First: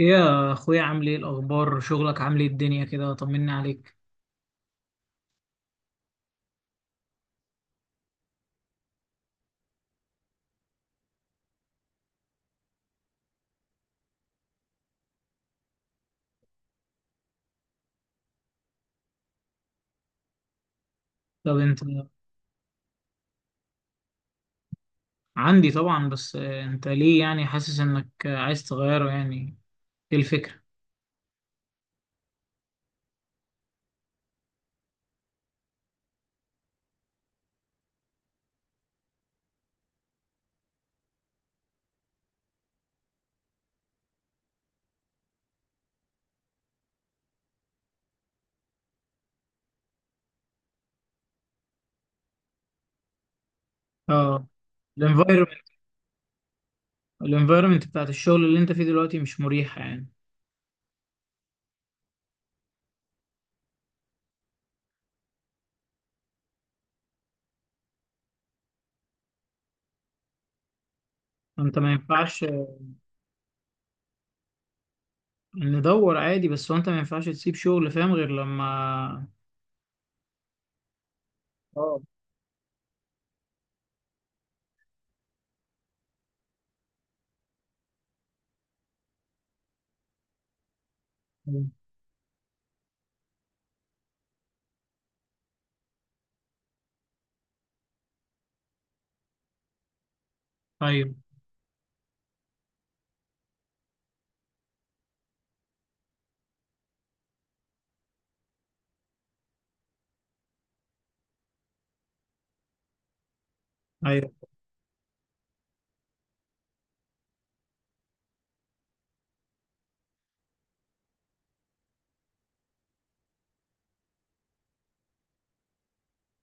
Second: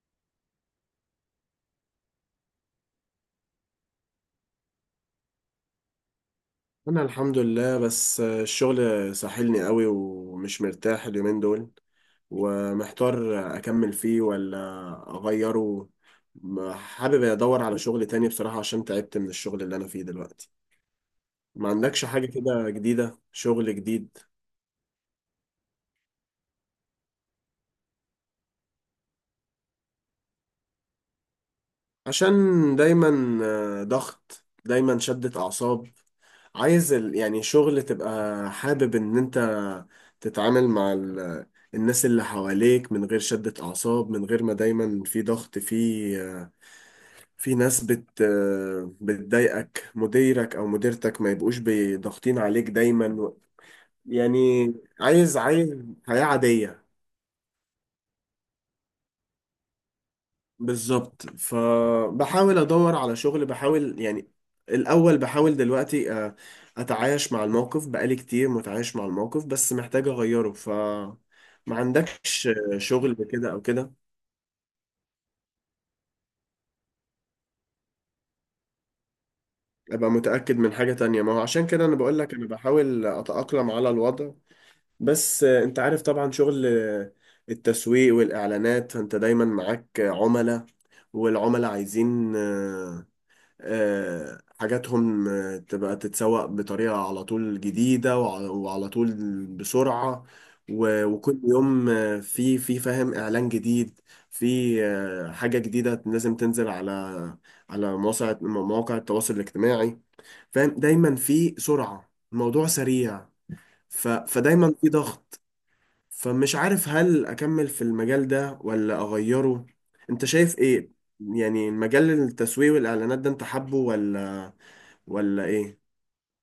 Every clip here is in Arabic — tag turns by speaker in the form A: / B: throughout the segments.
A: ايه يا اخويا، عامل ايه؟ الاخبار؟ شغلك عامل ايه؟ الدنيا كده؟ طمني عليك.
B: انا الحمد لله، بس الشغل ساحلني قوي ومش مرتاح اليومين دول، ومحتار اكمل فيه ولا اغيره. حابب ادور على شغل تاني بصراحة عشان تعبت من الشغل اللي انا فيه دلوقتي.
A: طب
B: ما
A: انت؟
B: عندكش حاجة كده جديدة، شغل جديد؟
A: عندي طبعا، بس انت ليه يعني حاسس انك عايز تغيره يعني؟ ايه الفكرة؟
B: عشان دايما ضغط، دايما شدة اعصاب. عايز يعني شغل تبقى حابب ان انت تتعامل مع الناس اللي حواليك من غير شدة اعصاب، من غير ما دايما في ضغط، في ناس بتضايقك، مديرك او مديرتك ما يبقوش ضاغطين عليك دايما،
A: اه،
B: يعني عايز
A: الانفايرمنت.
B: عايز حياة عادية.
A: الانفايرمنت بتاعت الشغل اللي انت فيه دلوقتي مش مريحة يعني.
B: بالظبط، فبحاول ادور على شغل، بحاول يعني الاول، بحاول دلوقتي اتعايش مع الموقف، بقالي كتير متعايش مع الموقف بس محتاج اغيره. ما
A: انت ما ينفعش
B: عندكش شغل كده او كده؟
A: ندور عادي، بس هو انت ما ينفعش تسيب شغل، فاهم، غير لما
B: ابقى متأكد من حاجة تانية، ما هو عشان كده انا
A: اه.
B: بقول لك انا بحاول اتأقلم على الوضع. بس انت عارف طبعا شغل التسويق والاعلانات، فانت دايما معاك عملاء، والعملاء عايزين حاجاتهم تبقى تتسوق بطريقة على طول جديدة، وعلى طول بسرعة،
A: ايوه
B: وكل يوم في فاهم إعلان جديد، في حاجة جديدة لازم تنزل على مواقع التواصل الاجتماعي. فاهم، دايما في سرعة، الموضوع سريع،
A: ايوه.
B: فدايما في ضغط. فمش عارف هل أكمل في المجال ده ولا أغيره؟ أنت شايف إيه؟ يعني المجال، التسويق والإعلانات ده، أنت حابه ولا ايه؟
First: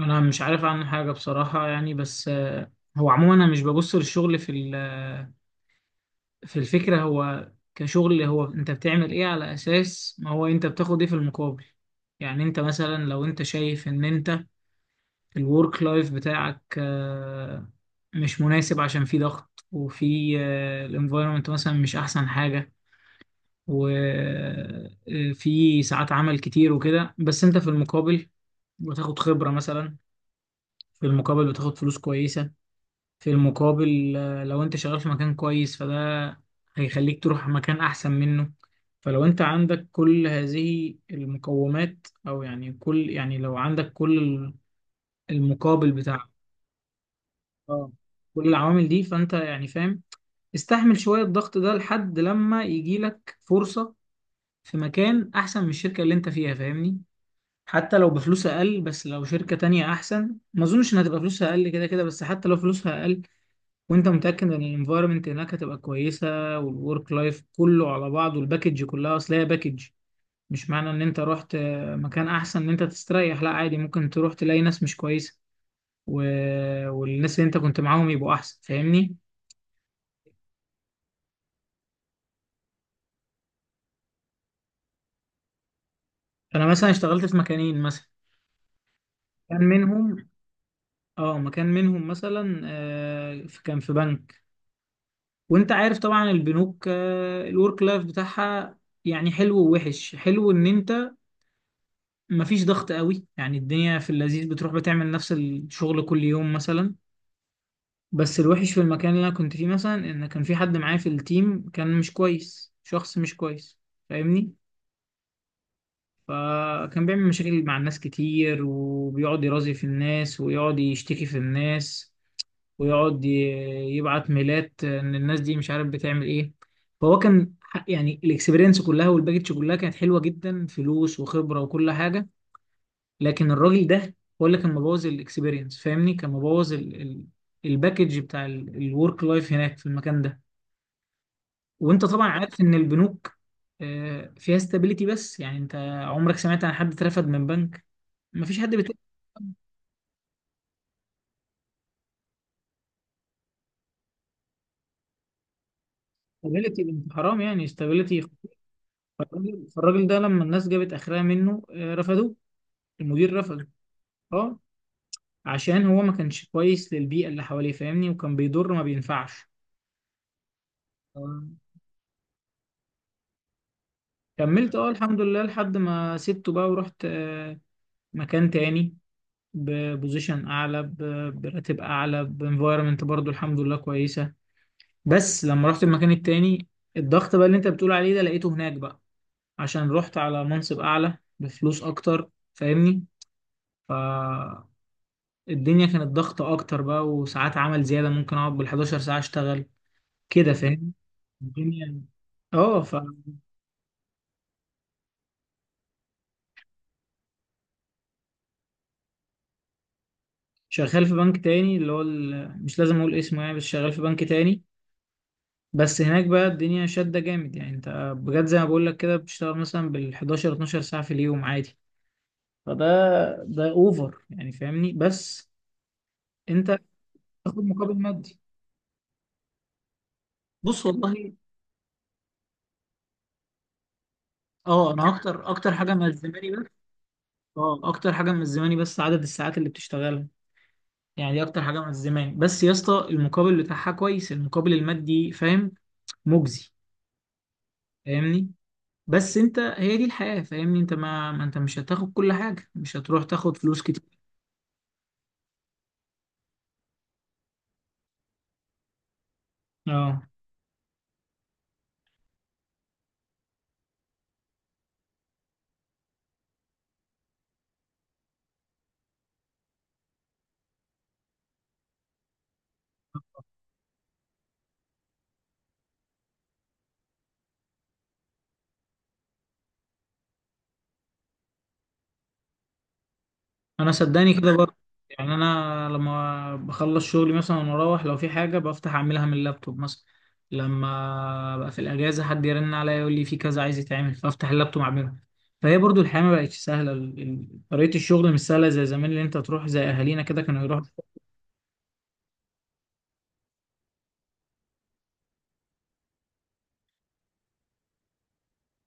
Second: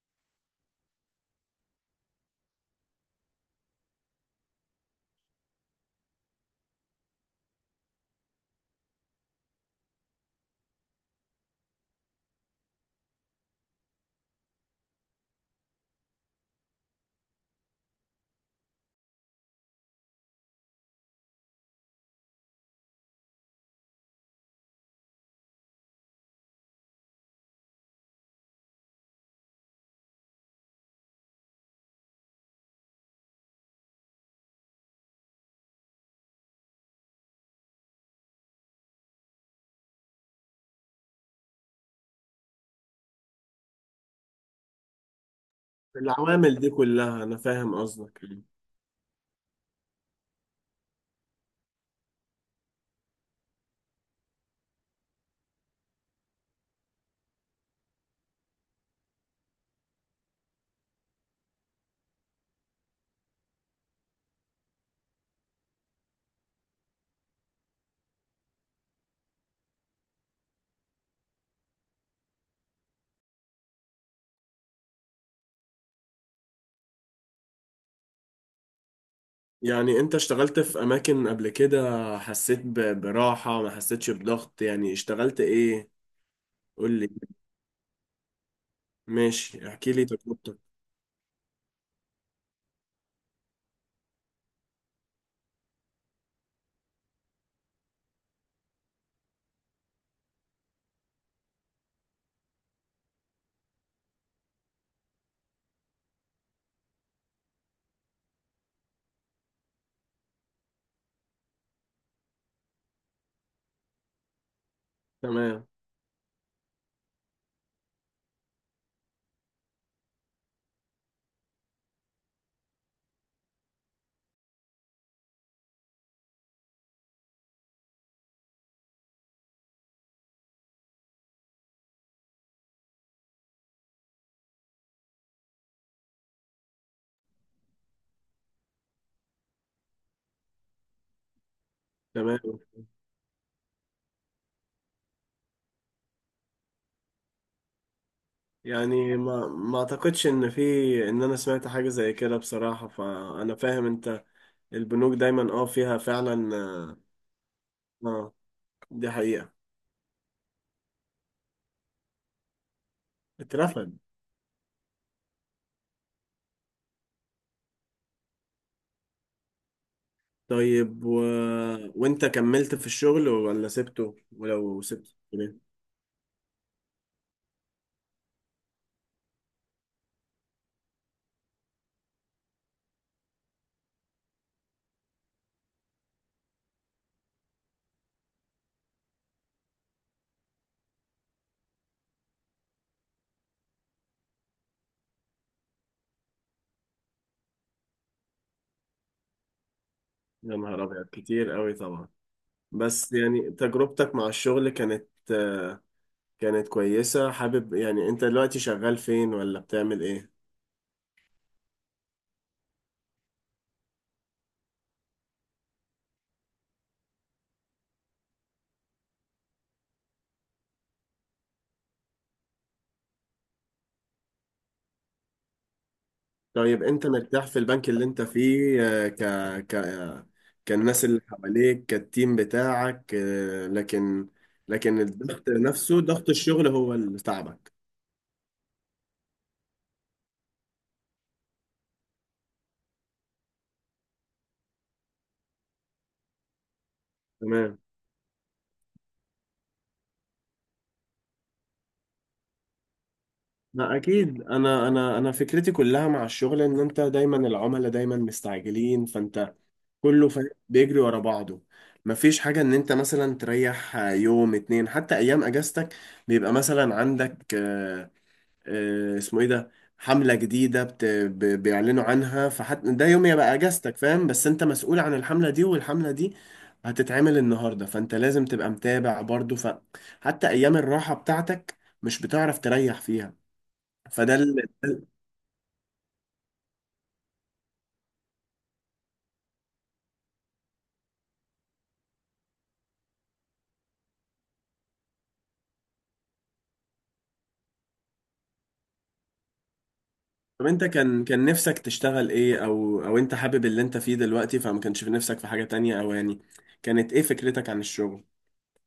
A: انا مش عارف عنه حاجة بصراحة يعني، بس هو عموما انا مش ببص للشغل في الفكرة. هو كشغل، هو انت بتعمل ايه على اساس ما هو انت بتاخد ايه في المقابل. يعني انت مثلا، لو انت شايف ان انت الورك لايف بتاعك مش مناسب عشان في ضغط، وفي الانفايرمنت مثلا مش احسن حاجة، وفي ساعات عمل كتير وكده، بس انت في المقابل بتاخد خبرة مثلا، في المقابل بتاخد فلوس كويسة، في المقابل لو انت شغال في مكان كويس فده هيخليك تروح مكان احسن منه. فلو انت عندك كل هذه المقومات او يعني كل، يعني لو عندك كل المقابل بتاع،
B: العوامل دي كلها انا فاهم
A: اه،
B: قصدك.
A: كل العوامل دي، فانت يعني فاهم. استحمل شوية الضغط ده لحد لما يجي لك فرصة في مكان احسن من الشركة اللي انت فيها، فاهمني؟ حتى لو بفلوس اقل، بس لو شركة تانية احسن ما اظنش انها تبقى فلوسها اقل، كده كده، بس حتى لو فلوسها اقل وانت متاكد ان الانفايرمنت هناك هتبقى كويسه، والورك لايف كله على بعضه، الباكج كلها، اصل هي باكج. مش معنى ان انت رحت مكان احسن ان انت تستريح، لا عادي، ممكن تروح تلاقي ناس مش كويسه و... والناس اللي انت كنت معاهم يبقوا احسن، فاهمني؟
B: يعني انت اشتغلت في اماكن قبل كده حسيت براحة، ما حسيتش بضغط؟ يعني اشتغلت ايه؟
A: انا مثلا
B: قول لي،
A: اشتغلت في مكانين مثلا، كان
B: ماشي احكي لي
A: منهم
B: تجربتك.
A: اه، مكان منهم مثلا كان في بنك. وانت عارف طبعا البنوك، آه، الورك لايف بتاعها يعني حلو ووحش. حلو ان انت مفيش ضغط قوي، يعني الدنيا في اللذيذ، بتروح بتعمل نفس الشغل كل يوم مثلا. بس الوحش في المكان اللي انا كنت فيه مثلا، ان كان في حد معايا في التيم كان مش كويس، شخص مش كويس، فاهمني؟
B: تمام.
A: فكان بيعمل مشاكل مع الناس كتير، وبيقعد يرازي في الناس، ويقعد يشتكي في الناس، ويقعد ي- يبعت ميلات ان الناس دي مش عارف بتعمل ايه. فهو كان يعني الاكسبيرينس كلها والباكج كلها كانت حلوة جدا، فلوس وخبرة وكل حاجة، لكن الراجل ده هو اللي كان مبوظ الاكسبيرينس، فاهمني؟ كان مبوظ الباكج بتاع الورك لايف هناك في المكان ده. وانت طبعا
B: تمام.
A: عارف ان البنوك فيها استابيليتي، بس يعني انت عمرك سمعت عن حد اترفد من بنك؟ مفيش حد بيتقبل.
B: يعني ما اعتقدش ان في، ان انا سمعت حاجة زي كده بصراحة، فانا فاهم انت، البنوك دايما اه فيها فعلا
A: استابيليتي،
B: اه
A: انت حرام، يعني استابيليتي.
B: آه، دي حقيقة.
A: فالراجل ده لما الناس جابت اخرها منه رفضوه، المدير رفضه.
B: اترفد؟
A: اه، عشان هو ما كانش كويس للبيئة اللي حواليه، فاهمني؟ وكان بيضر، ما بينفعش.
B: طيب
A: آه،
B: وانت كملت في الشغل ولا سبته؟
A: كملت
B: ولو
A: اه،
B: سبته؟
A: الحمد لله، لحد ما سبته بقى، ورحت مكان تاني، ببوزيشن اعلى، براتب اعلى، بانفايرمنت برضو الحمد لله كويسه. بس لما رحت المكان التاني، الضغط بقى اللي انت بتقول عليه ده لقيته هناك بقى، عشان رحت على منصب اعلى بفلوس اكتر، فاهمني؟ فالدنيا كانت ضغطة اكتر بقى، وساعات عمل زياده، ممكن اقعد بال11 ساعه اشتغل، كده
B: يا نهار
A: فاهم؟
B: أبيض، كتير قوي
A: الدنيا
B: طبعا.
A: اه.
B: بس يعني تجربتك مع الشغل كانت كانت كويسة، حابب يعني. أنت دلوقتي شغال فين ولا بتعمل إيه؟
A: فشغال في بنك تاني، اللي هو مش لازم اقول اسمه يعني، بس شغال في بنك تاني. بس هناك بقى الدنيا شدة جامد، يعني انت بجد زي ما بقول لك كده، بتشتغل مثلا بال 11 12 ساعة في اليوم عادي. فده، ده اوفر يعني، فاهمني؟ بس انت
B: طيب أنت مرتاح
A: بتاخد
B: في البنك
A: مقابل
B: اللي أنت
A: مادي.
B: فيه ك ك آه،
A: بص
B: كالناس اللي
A: والله،
B: حواليك، كالتيم بتاعك لكن،
A: اه،
B: لكن
A: انا
B: الضغط
A: اكتر حاجة
B: نفسه، ضغط
A: ملزماني، بس
B: الشغل هو اللي تعبك.
A: اه اكتر حاجة ملزماني بس عدد الساعات اللي بتشتغلها، يعني دي اكتر حاجة ملزماني، بس يا اسطى المقابل بتاعها كويس، المقابل المادي، فاهم، مجزي،
B: تمام.
A: فاهمني؟ بس انت هي دي الحياة، فاهمني؟ انت ما انت مش هتاخد كل حاجة، مش هتروح تاخد فلوس
B: لا
A: كتير،
B: اكيد، انا فكرتي كلها مع الشغل ان انت دايما، العملاء دايما مستعجلين، فانت
A: اه.
B: كله فاهم بيجري ورا بعضه، مفيش حاجة ان انت مثلا تريح يوم اتنين. حتى ايام اجازتك بيبقى مثلا عندك اسمه ايه ده، حملة جديدة بيعلنوا عنها، فحتى ده يوم يبقى اجازتك فاهم، بس انت مسؤول عن الحملة دي، والحملة دي هتتعمل النهاردة، فانت لازم تبقى متابع برضو، فحتى ايام الراحة بتاعتك مش بتعرف تريح فيها.
A: انا صدقني
B: فده
A: كده
B: ال-
A: برضه،
B: ده
A: يعني انا لما بخلص شغلي مثلا واروح، لو في حاجه بفتح اعملها من اللابتوب مثلا. لما بقى في الاجازه حد يرن عليا يقول لي في كذا عايز يتعمل، فافتح اللابتوب اعملها. فهي برضو الحياه ما بقتش سهله، طريقه الشغل مش سهله زي زمان، اللي انت تروح زي اهالينا كده كانوا
B: طب
A: يروحوا.
B: انت كان نفسك تشتغل ايه، او انت حابب اللي انت فيه دلوقتي فما كانش في نفسك في حاجة تانية؟ او يعني كانت ايه فكرتك عن الشغل؟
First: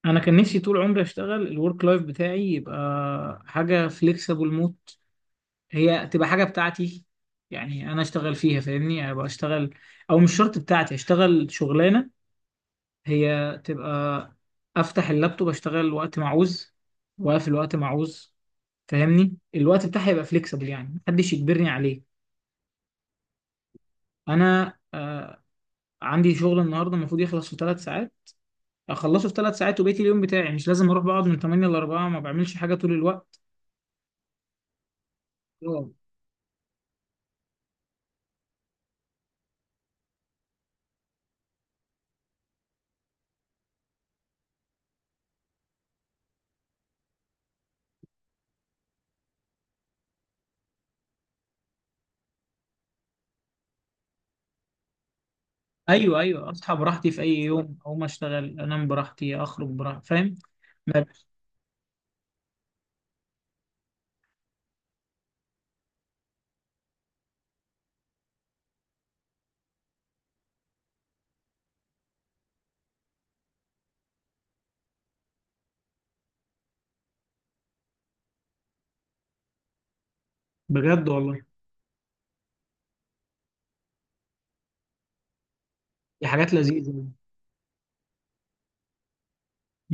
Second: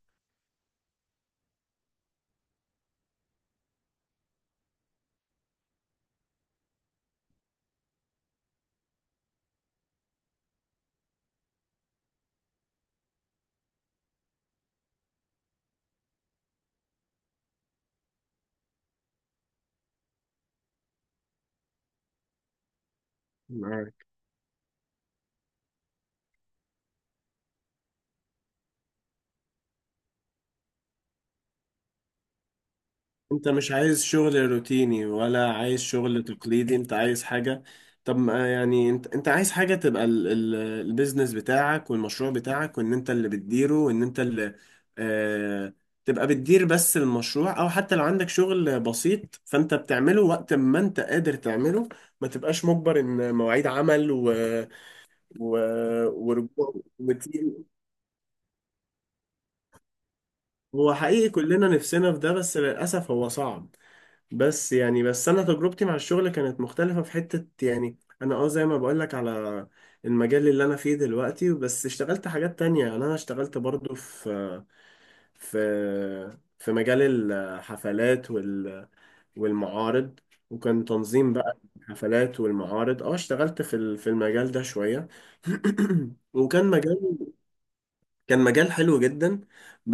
A: انا كان نفسي طول عمري اشتغل الورك لايف بتاعي يبقى حاجه فليكسبل موت، هي تبقى حاجه بتاعتي يعني انا اشتغل فيها، فاهمني؟ يعني ابقى اشتغل، او مش شرط بتاعتي، اشتغل شغلانه هي تبقى، افتح اللابتوب اشتغل وقت ما عاوز، واقفل وقت ما عاوز، فاهمني؟ الوقت بتاعي يبقى فليكسبل، يعني محدش يجبرني عليه.
B: معاك.
A: انا آه، عندي شغل النهارده المفروض يخلص في ثلاث ساعات، اخلصه في ثلاث ساعات وبقيت اليوم بتاعي مش لازم اروح بقعد من 8 ل 4، ما بعملش حاجه طول الوقت.
B: انت مش عايز شغل روتيني، ولا عايز
A: أوه.
B: شغل تقليدي، انت عايز حاجة. طب ما يعني انت عايز حاجة تبقى البيزنس بتاعك والمشروع بتاعك، وان انت اللي بتديره، وان انت اللي آه... تبقى بتدير بس المشروع، او حتى لو عندك شغل بسيط فانت بتعمله وقت ما انت قادر تعمله، ما تبقاش مجبر ان مواعيد عمل و...
A: ايوه ايوه، اصحى
B: ورجوع
A: براحتي في اي
B: وتقيل.
A: يوم، اقوم اشتغل، انام براحتي، اخرج براحتي، فاهم؟
B: هو
A: ما-
B: حقيقي كلنا نفسنا في ده، بس للأسف هو صعب. بس يعني، بس أنا تجربتي مع الشغل كانت مختلفة في حتة، يعني أنا أه زي ما بقولك على المجال اللي أنا فيه دلوقتي، بس اشتغلت حاجات تانية، يعني أنا اشتغلت برضو في في مجال الحفلات والمعارض، وكان
A: بجد
B: تنظيم
A: والله،
B: بقى الحفلات والمعارض. اه اشتغلت في المجال ده شوية.
A: دي حاجات
B: وكان
A: لذيذه.
B: مجال كان مجال حلو جدا،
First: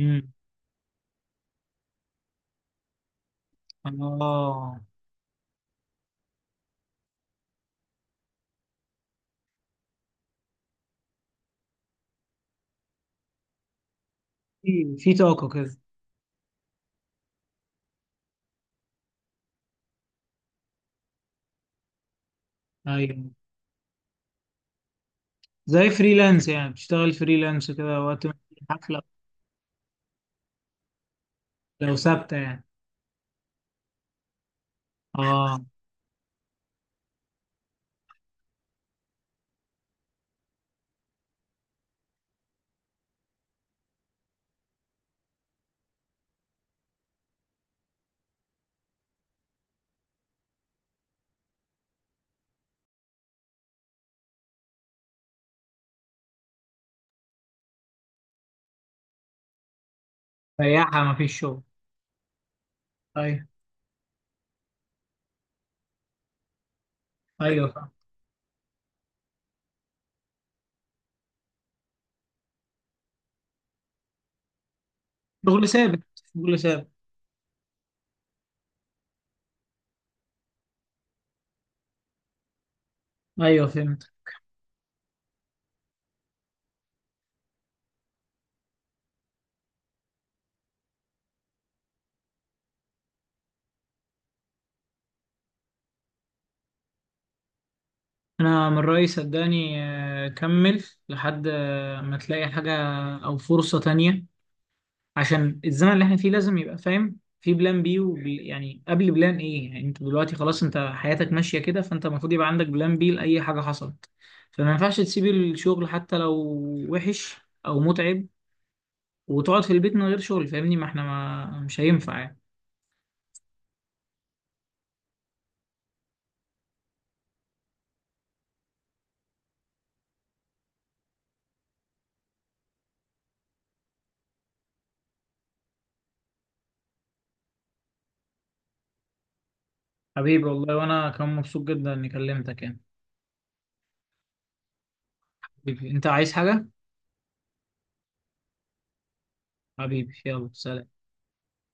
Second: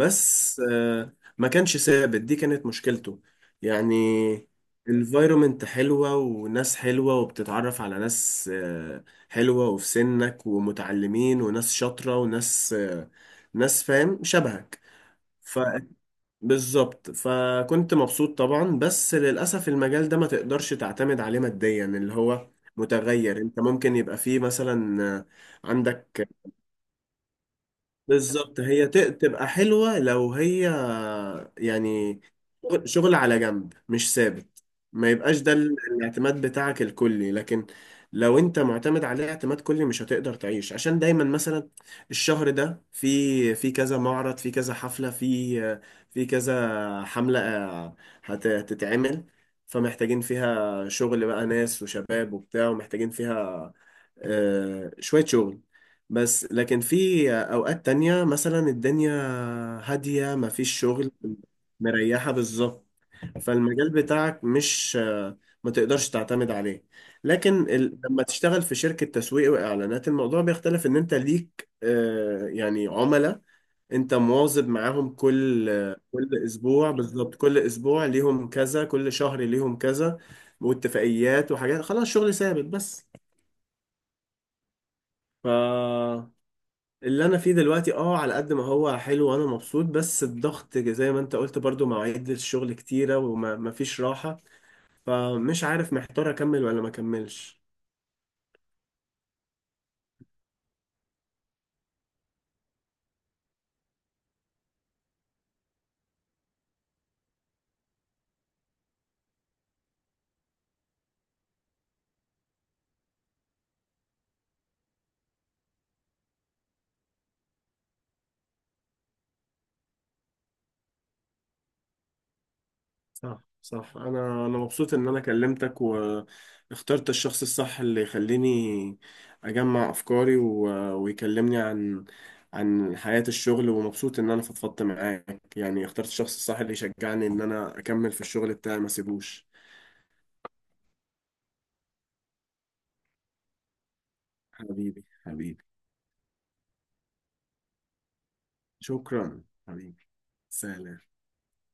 A: امم
B: ما كانش ثابت، دي كانت مشكلته. يعني
A: اه،
B: الفايرومنت حلوة، وناس حلوة، وبتتعرف على ناس حلوة، وفي سنك ومتعلمين، وناس شاطرة، وناس ناس فاهم شبهك.
A: في في طاقه
B: ف
A: كده.
B: بالظبط، فكنت مبسوط طبعا، بس للأسف المجال ده ما تقدرش تعتمد عليه ماديا، اللي هو
A: ايوه،
B: متغير. انت ممكن يبقى فيه مثلا
A: زي
B: عندك،
A: فريلانس يعني، بتشتغل فريلانس كده وقت ما
B: بالظبط
A: في
B: هي
A: حفلة.
B: تبقى حلوة لو هي
A: لو
B: يعني
A: ثابتة يعني
B: شغل على جنب مش ثابت، ما يبقاش ده
A: اه.
B: الاعتماد بتاعك الكلي، لكن لو انت معتمد عليه اعتماد كلي مش هتقدر تعيش، عشان دايما مثلا الشهر ده في في كذا معرض، في كذا حفلة، في في كذا حملة هتتعمل، فمحتاجين فيها شغل بقى، ناس وشباب وبتاع، ومحتاجين فيها شوية شغل. بس لكن في أوقات تانية مثلا الدنيا هادية مفيش
A: سياحة
B: شغل،
A: ما فيش شغل.
B: مريحة بالظبط.
A: ايوه.
B: فالمجال بتاعك مش ما تقدرش تعتمد عليه. لكن
A: ايوه فاهم.
B: لما تشتغل في شركة تسويق وإعلانات الموضوع بيختلف، إن أنت ليك يعني عملاء أنت مواظب معاهم
A: شغل
B: كل
A: ثابت،
B: كل
A: شغل ثابت.
B: أسبوع، بالظبط كل أسبوع ليهم كذا، كل شهر ليهم كذا، واتفاقيات وحاجات، خلاص شغل ثابت. بس
A: ايوه فهمت.
B: ف اللي انا فيه دلوقتي اه على قد ما هو حلو وانا مبسوط، بس الضغط زي ما انت قلت برضو مواعيد الشغل كتيرة وما فيش راحة، فمش عارف محتار اكمل ولا ما اكملش.
A: انا من رأيي صدقني كمل لحد ما تلاقي حاجة او فرصة تانية، عشان الزمن اللي احنا فيه لازم يبقى فاهم في بلان بي، يعني قبل بلان، ايه يعني انت دلوقتي خلاص انت حياتك ماشية كده، فانت المفروض يبقى عندك بلان بي لأي حاجة حصلت. فما ينفعش تسيب الشغل حتى لو وحش او متعب وتقعد في البيت من غير شغل، فاهمني؟ ما احنا ما مش هينفع يعني.
B: صح صح، انا انا مبسوط ان انا كلمتك واخترت الشخص الصح، اللي يخليني اجمع افكاري ويكلمني عن عن حياة الشغل، ومبسوط ان انا فضفضت معاك، يعني اخترت الشخص الصح اللي يشجعني ان انا اكمل في الشغل بتاعي ما اسيبوش.
A: حبيبي والله، وانا كان مبسوط جدا اني كلمتك يعني.
B: حبيبي، حبيبي،
A: حبيبي، انت عايز حاجة؟
B: شكرا، حبيبي،
A: حبيبي، يلا سلام.
B: سلام.